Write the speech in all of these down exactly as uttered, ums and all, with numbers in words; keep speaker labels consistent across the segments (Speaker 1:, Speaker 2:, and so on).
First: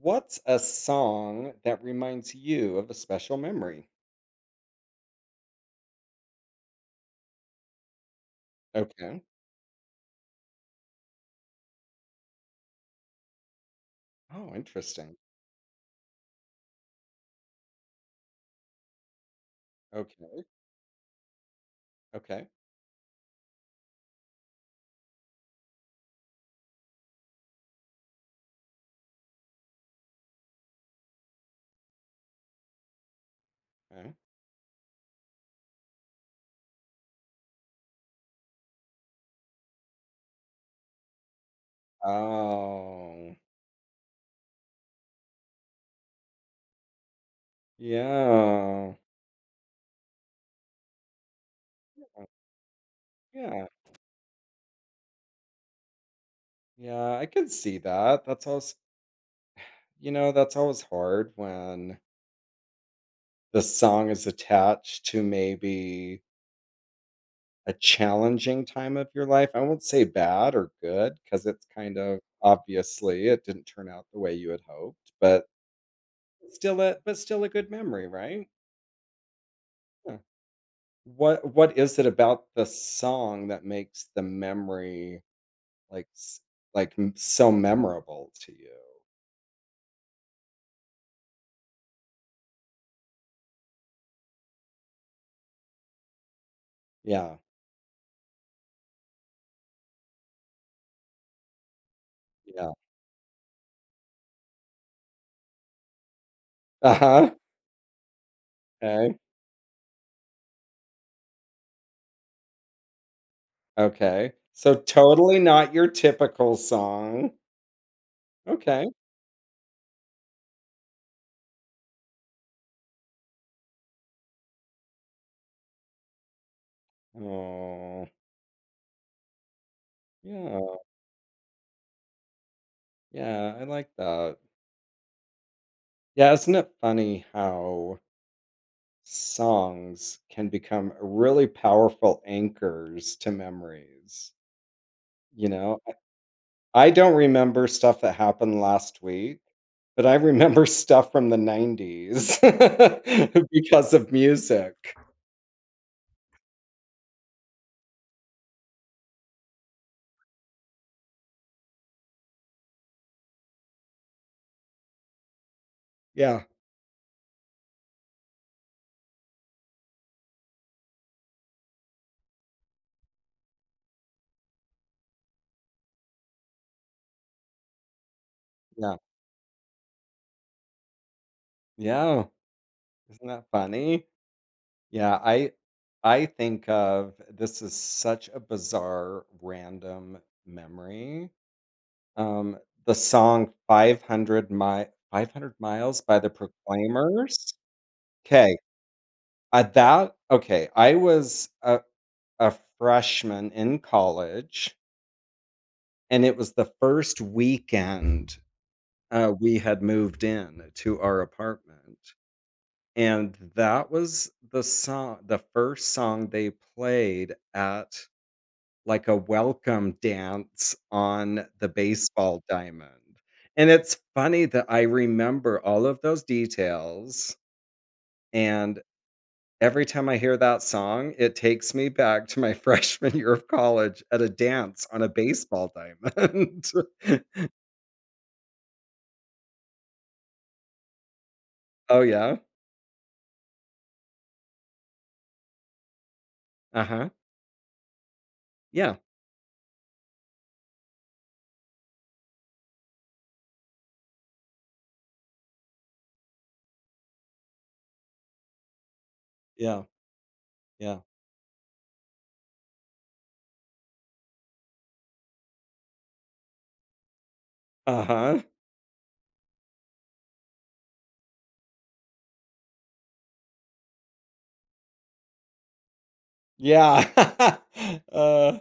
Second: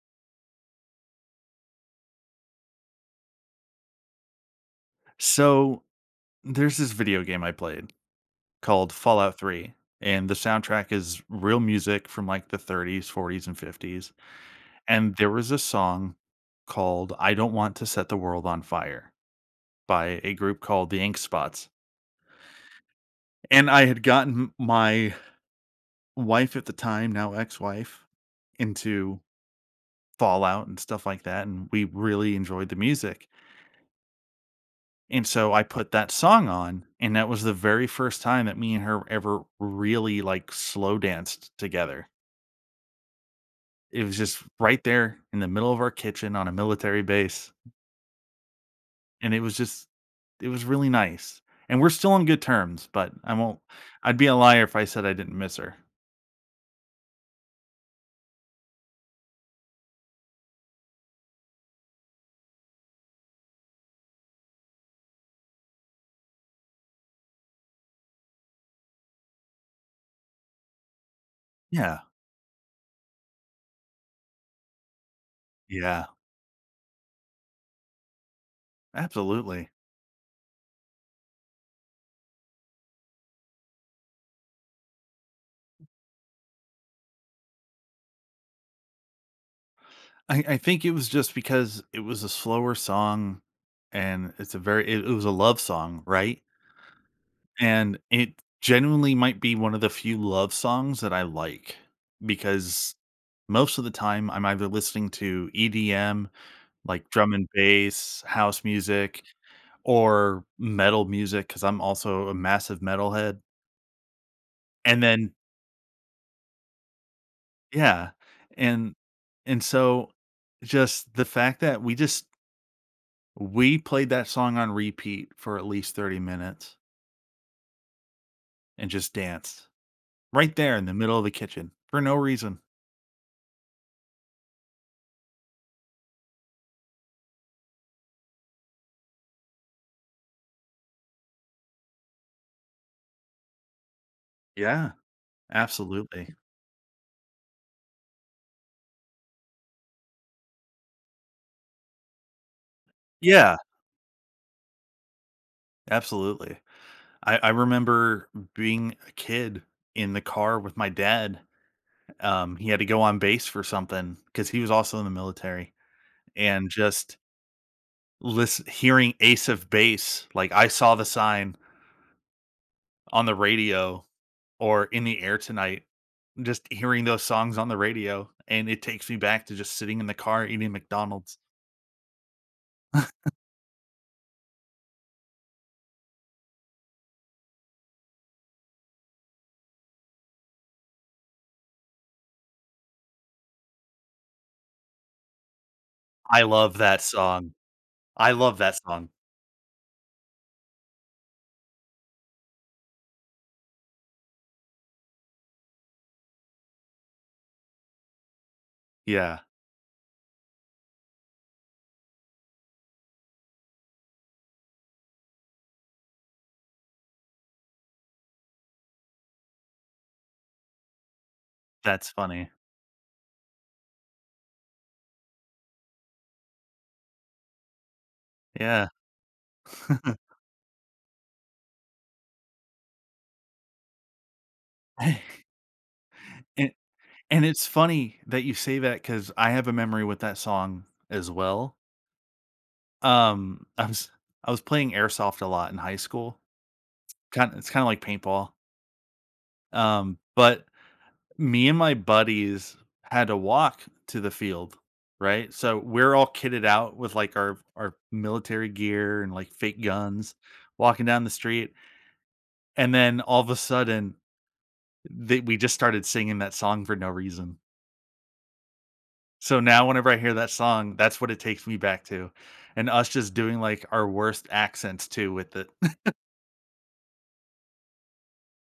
Speaker 1: What's a song that reminds you of a special memory?
Speaker 2: So there's this video game I played called
Speaker 1: Okay.
Speaker 2: Fallout three, and the soundtrack is real music from like the thirties, forties, and fifties.
Speaker 1: Oh,
Speaker 2: And
Speaker 1: interesting.
Speaker 2: there was a song called "I Don't Want to Set the World on Fire" by a
Speaker 1: Okay.
Speaker 2: group called the Ink Spots.
Speaker 1: Okay.
Speaker 2: And I had gotten my wife at the time, now ex wife, into Fallout and stuff like that. And we really enjoyed the music.
Speaker 1: Okay.
Speaker 2: And so I put that song on, and that was the very first time that me and her ever really, like, slow danced together.
Speaker 1: Oh,
Speaker 2: It was just right there in the middle of our kitchen on a military base,
Speaker 1: yeah.
Speaker 2: and it was just it was really nice. And we're still on good terms, but I won't
Speaker 1: Yeah.
Speaker 2: I'd be a liar if I said I didn't miss her.
Speaker 1: Yeah, I could see that. That's always, you know, that's always hard when the song is attached to maybe a challenging time of your life. I won't say bad or good because it's kind
Speaker 2: Yeah.
Speaker 1: of obviously it didn't turn out the way you had hoped, but
Speaker 2: Yeah.
Speaker 1: still a but still a good memory, right?
Speaker 2: Absolutely.
Speaker 1: Yeah. What what is it about the song that makes the memory, like, s like, m so memorable to you?
Speaker 2: I I think it was just because it was a slower song and it's a very it it was a love song, right?
Speaker 1: Yeah,
Speaker 2: And it genuinely might be one of the few love songs that I like
Speaker 1: yeah.
Speaker 2: because most of the time I'm either listening to E D M, like drum
Speaker 1: Uh-huh.
Speaker 2: and bass, house
Speaker 1: Okay,
Speaker 2: music, or metal music because I'm also a massive metalhead.
Speaker 1: okay. So,
Speaker 2: And then
Speaker 1: totally not your typical song.
Speaker 2: yeah,
Speaker 1: Okay.
Speaker 2: and and so just the fact that we just we played that song on repeat for at least thirty minutes
Speaker 1: Oh,
Speaker 2: and just danced right there
Speaker 1: yeah,
Speaker 2: in the middle of the kitchen for no reason.
Speaker 1: yeah, I like that. Yeah, isn't it funny how songs can become really powerful anchors to memories,
Speaker 2: Yeah,
Speaker 1: you know? I
Speaker 2: absolutely.
Speaker 1: I don't remember stuff that happened last week, but I remember stuff from the nineties
Speaker 2: Yeah,
Speaker 1: because of music.
Speaker 2: absolutely. I I remember being a kid in the car with my dad. Um, he had to go on base for something because he was also in the military,
Speaker 1: Yeah,
Speaker 2: and just listen hearing Ace of Base, like, "I Saw the Sign" on the radio, or "In the Air Tonight," just hearing those songs on the radio, and it
Speaker 1: yeah,
Speaker 2: takes me back to just sitting in the car eating McDonald's.
Speaker 1: yeah. Isn't that funny? Yeah, I I think of this is such a bizarre random memory. Um, the song five hundred mi five hundred Miles by The
Speaker 2: I love that song.
Speaker 1: Proclaimers.
Speaker 2: I
Speaker 1: Okay,
Speaker 2: love that song.
Speaker 1: at that okay, I was a a freshman in college, and it was the first weekend. Uh,
Speaker 2: Yeah,
Speaker 1: we had moved in to our apartment, and that was the song the first song they played at, like, a welcome dance on the
Speaker 2: that's
Speaker 1: baseball
Speaker 2: funny.
Speaker 1: diamond, and it's funny that I remember all of those details, and
Speaker 2: Yeah.
Speaker 1: every time I hear that song, it takes me back to my freshman year of college at a dance on a baseball
Speaker 2: and,
Speaker 1: diamond.
Speaker 2: And it's funny that you say that because I have a memory with that song as well.
Speaker 1: Oh, yeah?
Speaker 2: Um, I was I was playing airsoft a lot in high school.
Speaker 1: Uh-huh.
Speaker 2: Kind It's kinda like paintball.
Speaker 1: Yeah.
Speaker 2: Um, but me and my buddies had to walk to the field, right? So we're all kitted out with, like, our our military gear and, like, fake
Speaker 1: Yeah.
Speaker 2: guns
Speaker 1: Yeah.
Speaker 2: walking down the street, and then all of a sudden, they we just started singing that song for no reason.
Speaker 1: Uh-huh.
Speaker 2: So now whenever I hear that song, that's what it takes me back to, and us just doing, like, our worst accents too with it.
Speaker 1: Yeah. Uh,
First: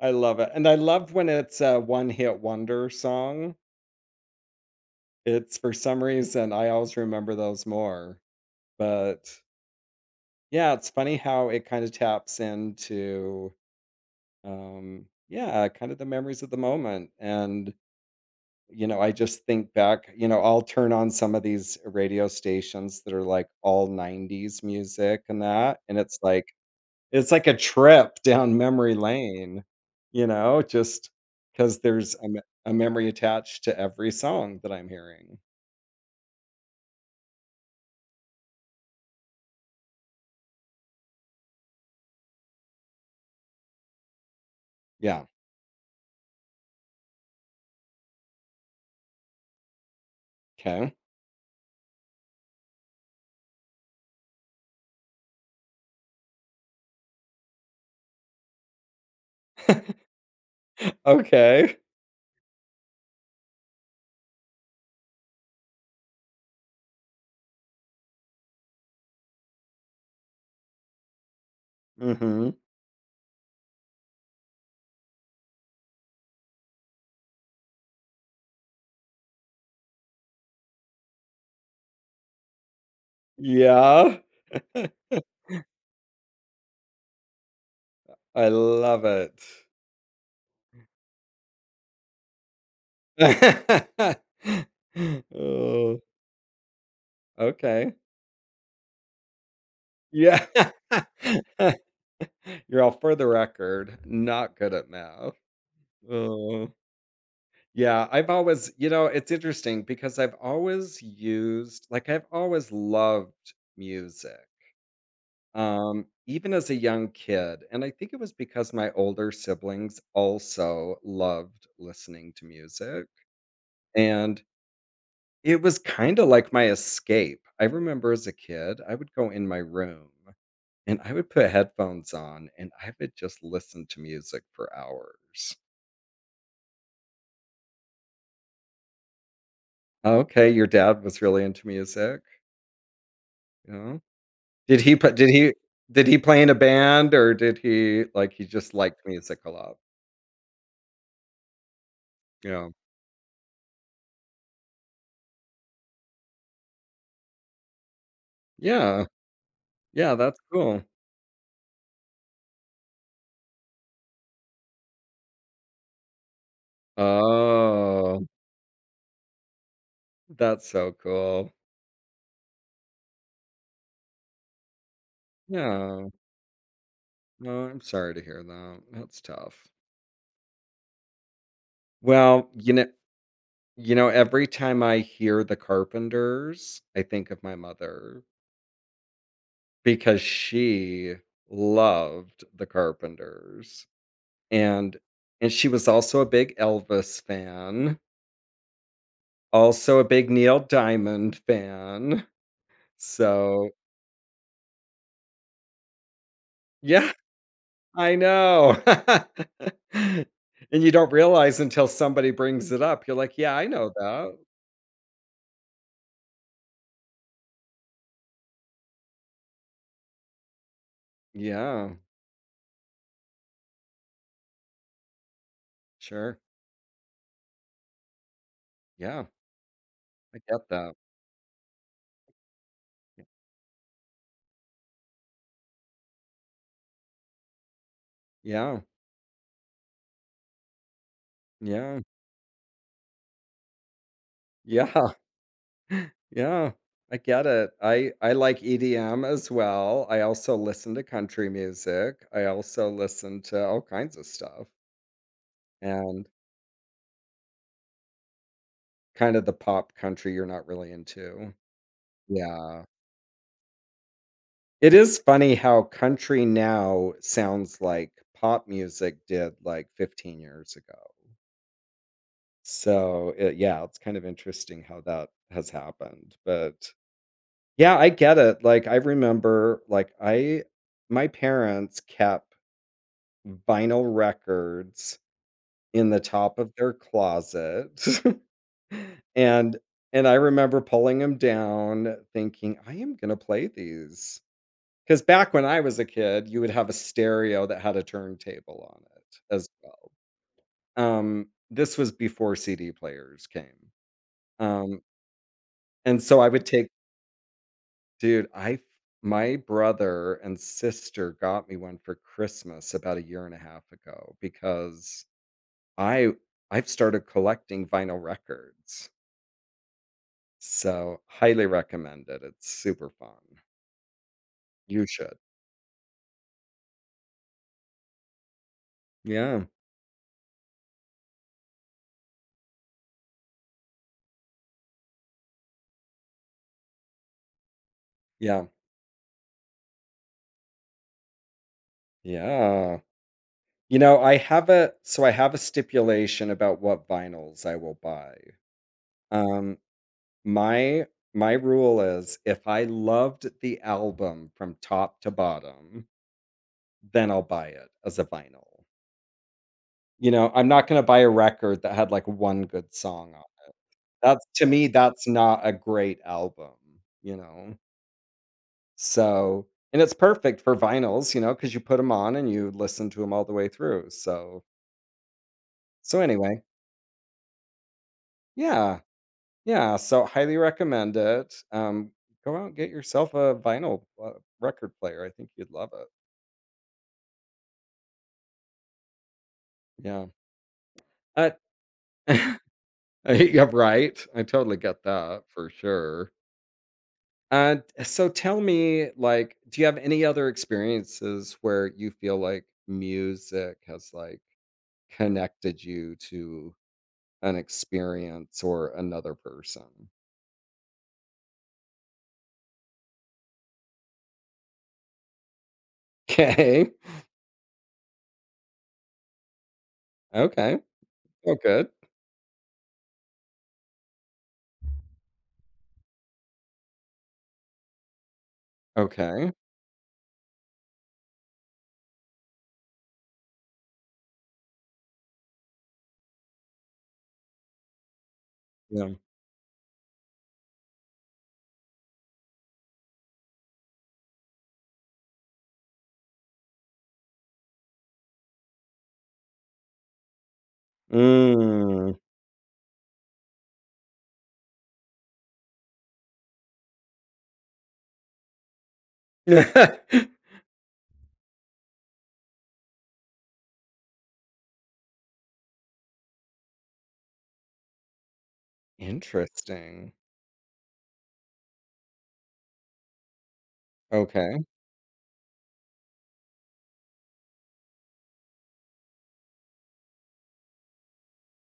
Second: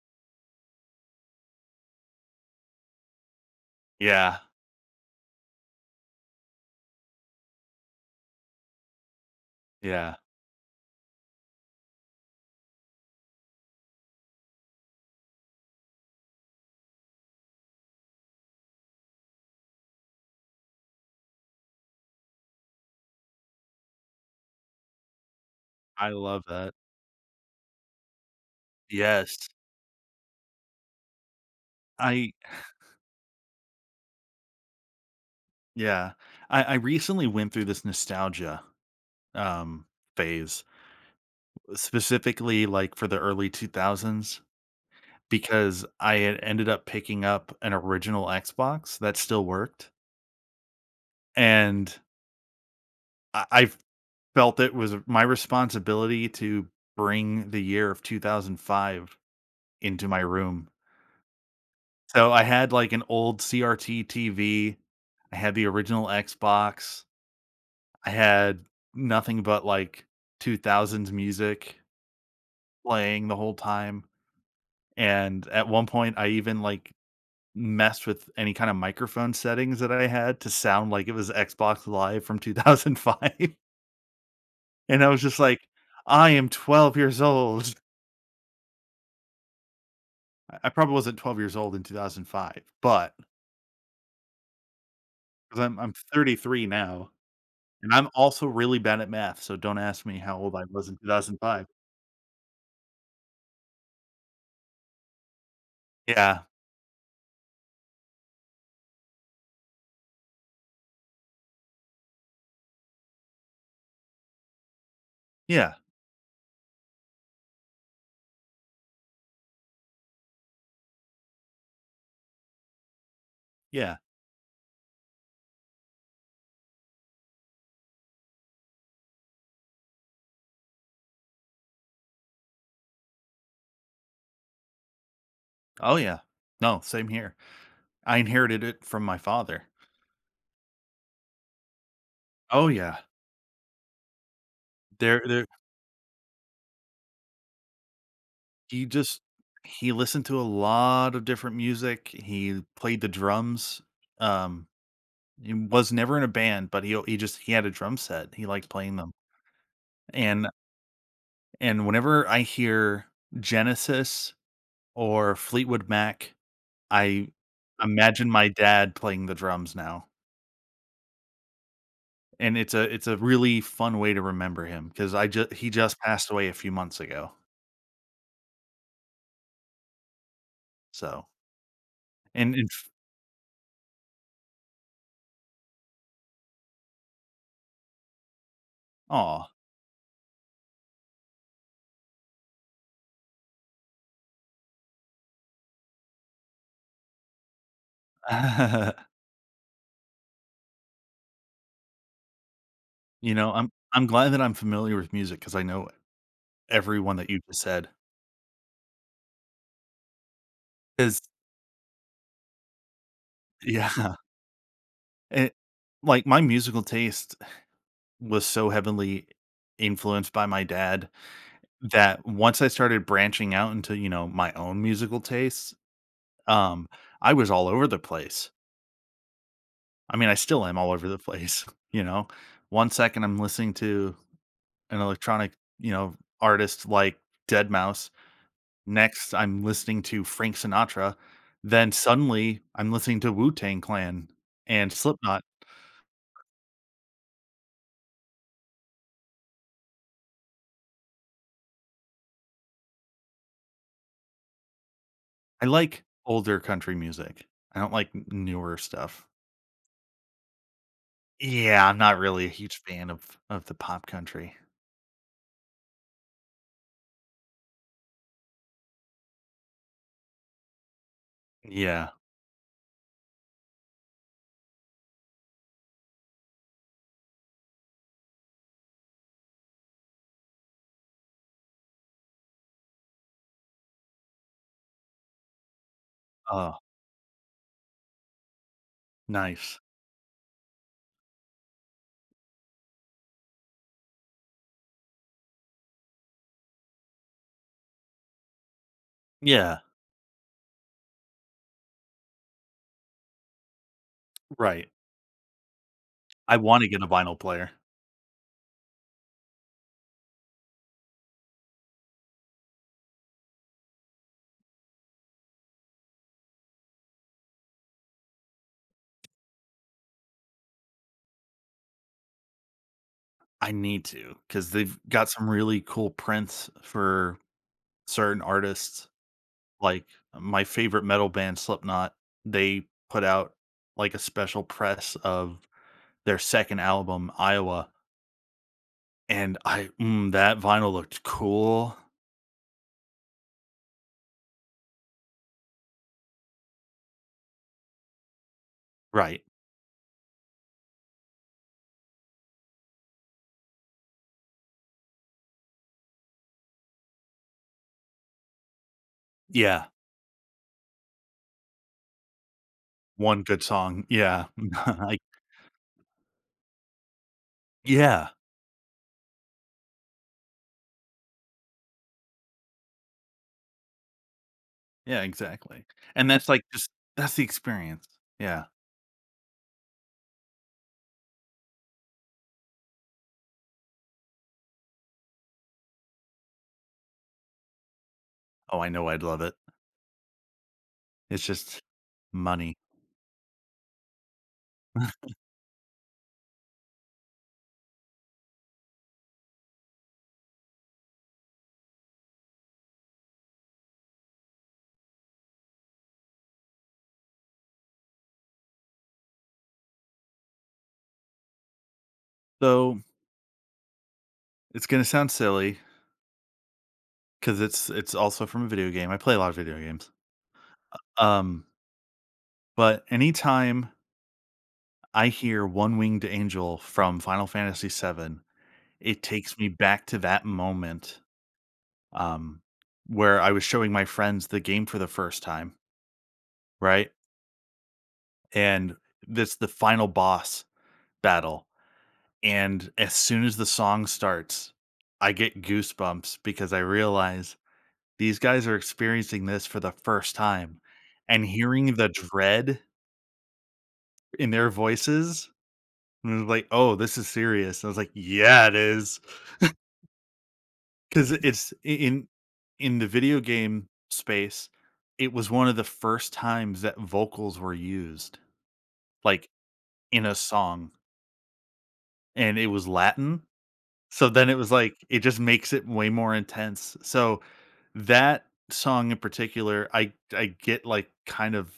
Speaker 1: I love it, and I love when it's a one-hit wonder song.
Speaker 2: Yeah,
Speaker 1: It's for some reason, I always remember those more, but,
Speaker 2: yeah,
Speaker 1: yeah, it's funny how it kinda taps into, um, yeah, kind of the memories of the moment, and, you know, I just think back, you know, I'll turn on some of these radio stations that are, like, all nineties music and that, and
Speaker 2: I
Speaker 1: it's
Speaker 2: love
Speaker 1: like
Speaker 2: that.
Speaker 1: it's like a trip down memory
Speaker 2: Yes,
Speaker 1: lane, you know, just because there's a
Speaker 2: I
Speaker 1: me a memory attached to every song that I'm hearing.
Speaker 2: yeah, I I recently went through this nostalgia, um, phase, specifically, like, for the early two thousands
Speaker 1: Yeah,
Speaker 2: because I had ended up picking up an original Xbox that still worked,
Speaker 1: 'kay.
Speaker 2: and I I felt it was my responsibility to bring the year of two thousand five into my room.
Speaker 1: Okay.
Speaker 2: So I had like an old C R T T V. I had the original Xbox. I had nothing but like two thousands music
Speaker 1: Mhm.
Speaker 2: playing the whole time. And at one point, I even like messed with any kind of microphone settings that I had to sound like it was Xbox Live from two thousand five.
Speaker 1: Yeah.
Speaker 2: And I was just like, I am twelve years old.
Speaker 1: I love it.
Speaker 2: I I probably wasn't twelve years old in two thousand five, but 'cause I'm I'm
Speaker 1: Oh,
Speaker 2: thirty-three now, and
Speaker 1: okay.
Speaker 2: I'm also really bad at math, so don't ask me how
Speaker 1: Yeah.
Speaker 2: old I was in two thousand five.
Speaker 1: You're all, "For the record, not good at math."
Speaker 2: Yeah.
Speaker 1: Oh. Yeah, I've always you know, it's interesting because I've always used like, I've always loved music,
Speaker 2: Yeah.
Speaker 1: um, even as a young kid, and I think it was because my older siblings also loved listening to music,
Speaker 2: Yeah.
Speaker 1: and it was kinda like my escape. I remember as a kid, I would go in my room, and I would put headphones on, and I would just listen to music for hours.
Speaker 2: Oh, yeah. No, same here. I inherited it from my father.
Speaker 1: "Okay, your dad was really into music?"
Speaker 2: Oh, yeah.
Speaker 1: You Did he put
Speaker 2: There
Speaker 1: did
Speaker 2: there
Speaker 1: he did he play in a band, or did he like, he just
Speaker 2: he
Speaker 1: liked
Speaker 2: just
Speaker 1: music a lot?
Speaker 2: he listened to a lot of different music. He
Speaker 1: Yeah.
Speaker 2: played the drums. Um, he was never in a band, but he he just he had a drum set. He liked playing
Speaker 1: Yeah.
Speaker 2: them.
Speaker 1: Yeah, that's
Speaker 2: And
Speaker 1: cool.
Speaker 2: and whenever I hear Genesis or Fleetwood Mac, I
Speaker 1: Oh,
Speaker 2: imagine my dad playing the drums now,
Speaker 1: that's so cool.
Speaker 2: and it's a it's a really fun way to remember him because I just he just
Speaker 1: Yeah.
Speaker 2: passed away a few months ago,
Speaker 1: No, I'm sorry to hear that. That's tough.
Speaker 2: so
Speaker 1: Well,
Speaker 2: and and
Speaker 1: you know, you know, every time I hear The Carpenters, I think of my mother
Speaker 2: aw.
Speaker 1: because she loved The Carpenters, and and she was also a big Elvis fan. Also a big Neil Diamond fan.
Speaker 2: You know,
Speaker 1: So
Speaker 2: I'm I'm glad that I'm familiar with music because I know
Speaker 1: yeah,
Speaker 2: everyone that you just said said.
Speaker 1: I know. And you don't
Speaker 2: 'Cause
Speaker 1: realize until somebody brings it up. You're like, "Yeah, I know
Speaker 2: yeah,
Speaker 1: that."
Speaker 2: it like, my musical taste was so heavily influenced by my dad
Speaker 1: Yeah,
Speaker 2: that once I started branching out into, you know, my own musical tastes.
Speaker 1: sure.
Speaker 2: Um, I was all over the place.
Speaker 1: Yeah,
Speaker 2: I mean, I
Speaker 1: I
Speaker 2: still
Speaker 1: get
Speaker 2: am all
Speaker 1: that.
Speaker 2: over the place, you know? One second I'm listening to an electronic, you know, artist like Dead Mouse.
Speaker 1: Yeah,
Speaker 2: Next, I'm listening to Frank Sinatra. Then
Speaker 1: yeah,
Speaker 2: suddenly I'm listening to Wu-Tang Clan and
Speaker 1: yeah,
Speaker 2: Slipknot.
Speaker 1: yeah. I get it. I I like E D M as well. I also listen to country music. I also listen to all kinds of stuff
Speaker 2: I like
Speaker 1: and
Speaker 2: older country music. I don't like n newer stuff.
Speaker 1: kind of the pop country you're not really into.
Speaker 2: Yeah, I'm not really a huge
Speaker 1: Yeah.
Speaker 2: fan of of the pop country.
Speaker 1: It is funny how country now sounds like pop music did like fifteen years ago.
Speaker 2: Yeah.
Speaker 1: So, it, yeah, it's kind of interesting how that has happened. But yeah, I get it. Like, I remember, like, I, my parents kept vinyl records in the top of
Speaker 2: Oh,
Speaker 1: their closet. and,
Speaker 2: nice.
Speaker 1: and I remember pulling them down thinking, I am going to play these. 'Cause back when I was a kid, you would have a stereo that had a turntable on it as
Speaker 2: Yeah,
Speaker 1: well. Um, this was before C D players came.
Speaker 2: right.
Speaker 1: Um, and so I
Speaker 2: I
Speaker 1: would
Speaker 2: wanna
Speaker 1: take
Speaker 2: get a vinyl player.
Speaker 1: dude, I my brother and sister got me one for Christmas about a year and a half ago because I I've started collecting vinyl records. So, highly recommend it. It's super fun.
Speaker 2: I need to because 'cause they've
Speaker 1: You
Speaker 2: got
Speaker 1: should.
Speaker 2: some really cool prints for certain artists.
Speaker 1: Yeah.
Speaker 2: Like, uh, my favorite metal band, Slipknot, they put out, like, a special press of their second album, Iowa,
Speaker 1: Yeah.
Speaker 2: and I mm, that vinyl looked cool.
Speaker 1: Yeah. You know, I have a so I have a stipulation about what vinyls I will buy.
Speaker 2: Right.
Speaker 1: Um, my my rule is if I loved the album from top to bottom, then I'll buy it as a vinyl.
Speaker 2: Yeah.
Speaker 1: You know, I'm not gonna buy a record that had like one good song on
Speaker 2: One good
Speaker 1: it.
Speaker 2: song.
Speaker 1: That's
Speaker 2: Yeah.
Speaker 1: to me,
Speaker 2: Like
Speaker 1: that's not a great album, you know?
Speaker 2: yeah.
Speaker 1: So, and it's perfect for vinyls, you know, because you put them on and you listen to them all the way through. So,
Speaker 2: Yeah, exactly.
Speaker 1: so
Speaker 2: And that's, like,
Speaker 1: anyway,
Speaker 2: just that's the experience. Yeah.
Speaker 1: yeah. Yeah, so highly recommend it. Um, go out and get yourself a vinyl uh, record player. I think you'd love it.
Speaker 2: Oh, I know I'd love it.
Speaker 1: Yeah.
Speaker 2: It's
Speaker 1: Uh,
Speaker 2: just money.
Speaker 1: yeah, right. I totally get that for sure. Uh, so tell me, like, do you have any other experiences where you feel like music has like connected you to an experience or another person?
Speaker 2: So it's gonna sound silly.
Speaker 1: Okay.
Speaker 2: 'Cause it's it's also from a video game. I play a lot of video games.
Speaker 1: Okay. Oh,
Speaker 2: Um,
Speaker 1: good.
Speaker 2: but anytime I hear "One Winged Angel" from Final Fantasy the seventh, it
Speaker 1: Okay.
Speaker 2: takes me back to that moment, um, where I was showing my friends the game for the first time, right? And
Speaker 1: Yeah.
Speaker 2: this the final boss battle, and as soon as the song starts, I get goosebumps because I realize these guys are experiencing this for the first time, and hearing the
Speaker 1: Mm.
Speaker 2: dread in their voices, and it was like, "Oh, this is serious." I was like, "Yeah, it is," because it's I in in the video game space, it was one of the first times that vocals were used, like,
Speaker 1: Interesting.
Speaker 2: in a song, and it was Latin, so then it
Speaker 1: Okay.
Speaker 2: was like, it just makes it way more intense, so that song in particular, I I get, like, kind of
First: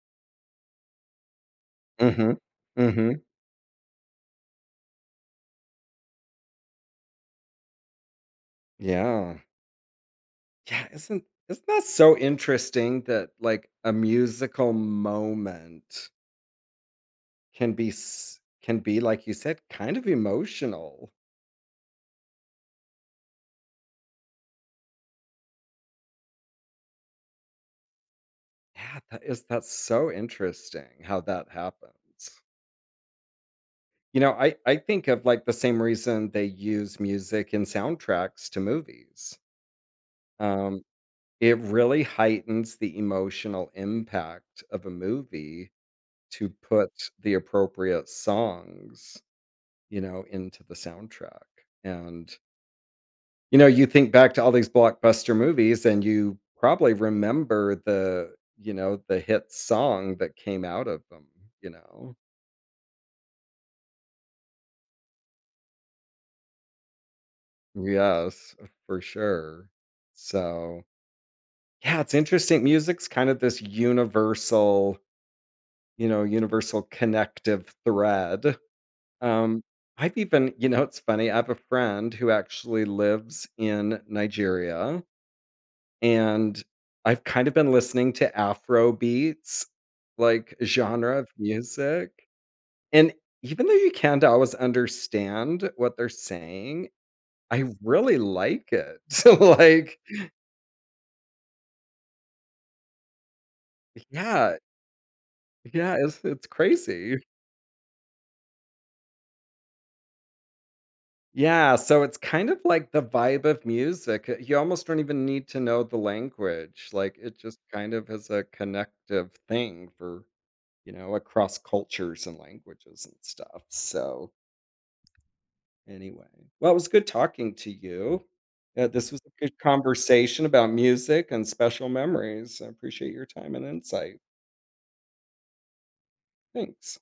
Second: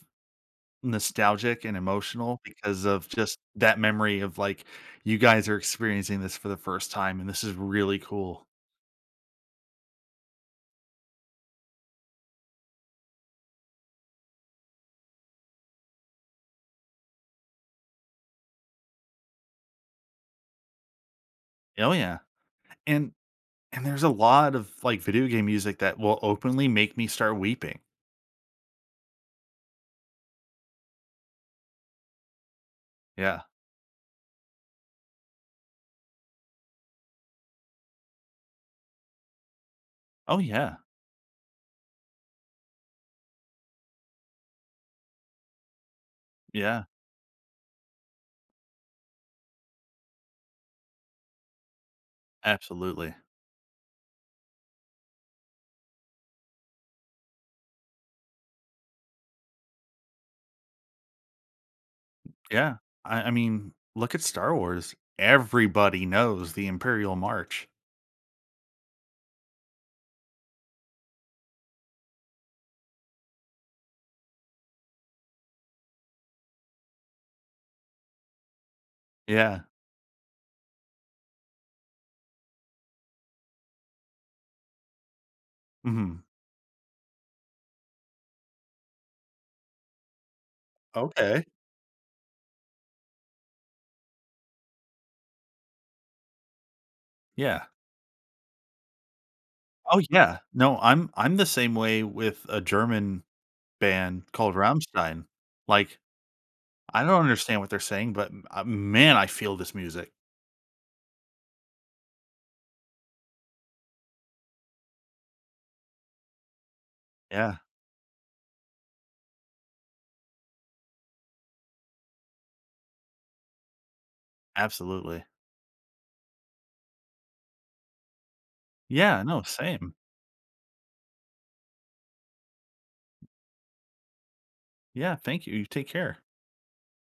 Speaker 2: nostalgic and
Speaker 1: Mhm.
Speaker 2: emotional because of
Speaker 1: Mhm.
Speaker 2: just that memory of, like, you guys are experiencing this for the first time, and this is really cool.
Speaker 1: Yeah. Yeah, isn't isn't that so interesting that like a musical moment can be s can be, like you said, kind of emotional.
Speaker 2: Oh, yeah. And and there's a lot of, like, video game music that will openly make me start weeping.
Speaker 1: Yeah, that is that's so interesting how that happens.
Speaker 2: Yeah.
Speaker 1: You know, I I think of, like, the same reason they use music in soundtracks to movies.
Speaker 2: Oh, yeah.
Speaker 1: Um, it really heightens the emotional impact of a movie to
Speaker 2: Yeah.
Speaker 1: put the appropriate songs, you know, into the soundtrack, and,
Speaker 2: Absolutely.
Speaker 1: you know, you think back to all these blockbuster movies, and you probably remember the, you know, the hit song that came out of them, you know?
Speaker 2: Yeah. I I mean, look at Star Wars. Everybody knows the Imperial March.
Speaker 1: Yes, for sure. So, yeah, it's interesting. Music's kind of this universal, you know, universal connective thread.
Speaker 2: Yeah.
Speaker 1: Um, I've even you know, it's funny, I have a friend who actually lives in Nigeria,
Speaker 2: Mhm.
Speaker 1: and I've kind of been listening to Afro beats, like, genre of
Speaker 2: Okay.
Speaker 1: music, and even though you can't always understand what they're saying, I
Speaker 2: Yeah.
Speaker 1: really like it. So, like
Speaker 2: Oh, yeah. No, I'm I'm the same way with a German band called
Speaker 1: yeah,
Speaker 2: Rammstein.
Speaker 1: yeah,
Speaker 2: Like,
Speaker 1: it's it's
Speaker 2: I
Speaker 1: crazy.
Speaker 2: don't understand what they're saying, but m uh, man, I feel this music.
Speaker 1: Yeah, so it's kind of like the vibe of music. Uh, You almost don't even need to know the language. Like it
Speaker 2: Yeah,
Speaker 1: just kind of is a connective thing for, you know, across cultures and languages and stuff. So,
Speaker 2: absolutely.
Speaker 1: anyway, well, it was good talking to you. Uh, this was
Speaker 2: Yeah,
Speaker 1: a
Speaker 2: no,
Speaker 1: good
Speaker 2: same.
Speaker 1: conversation about music and special memories. I appreciate your time and insight.
Speaker 2: Yeah, thank you. You take care.
Speaker 1: Thanks.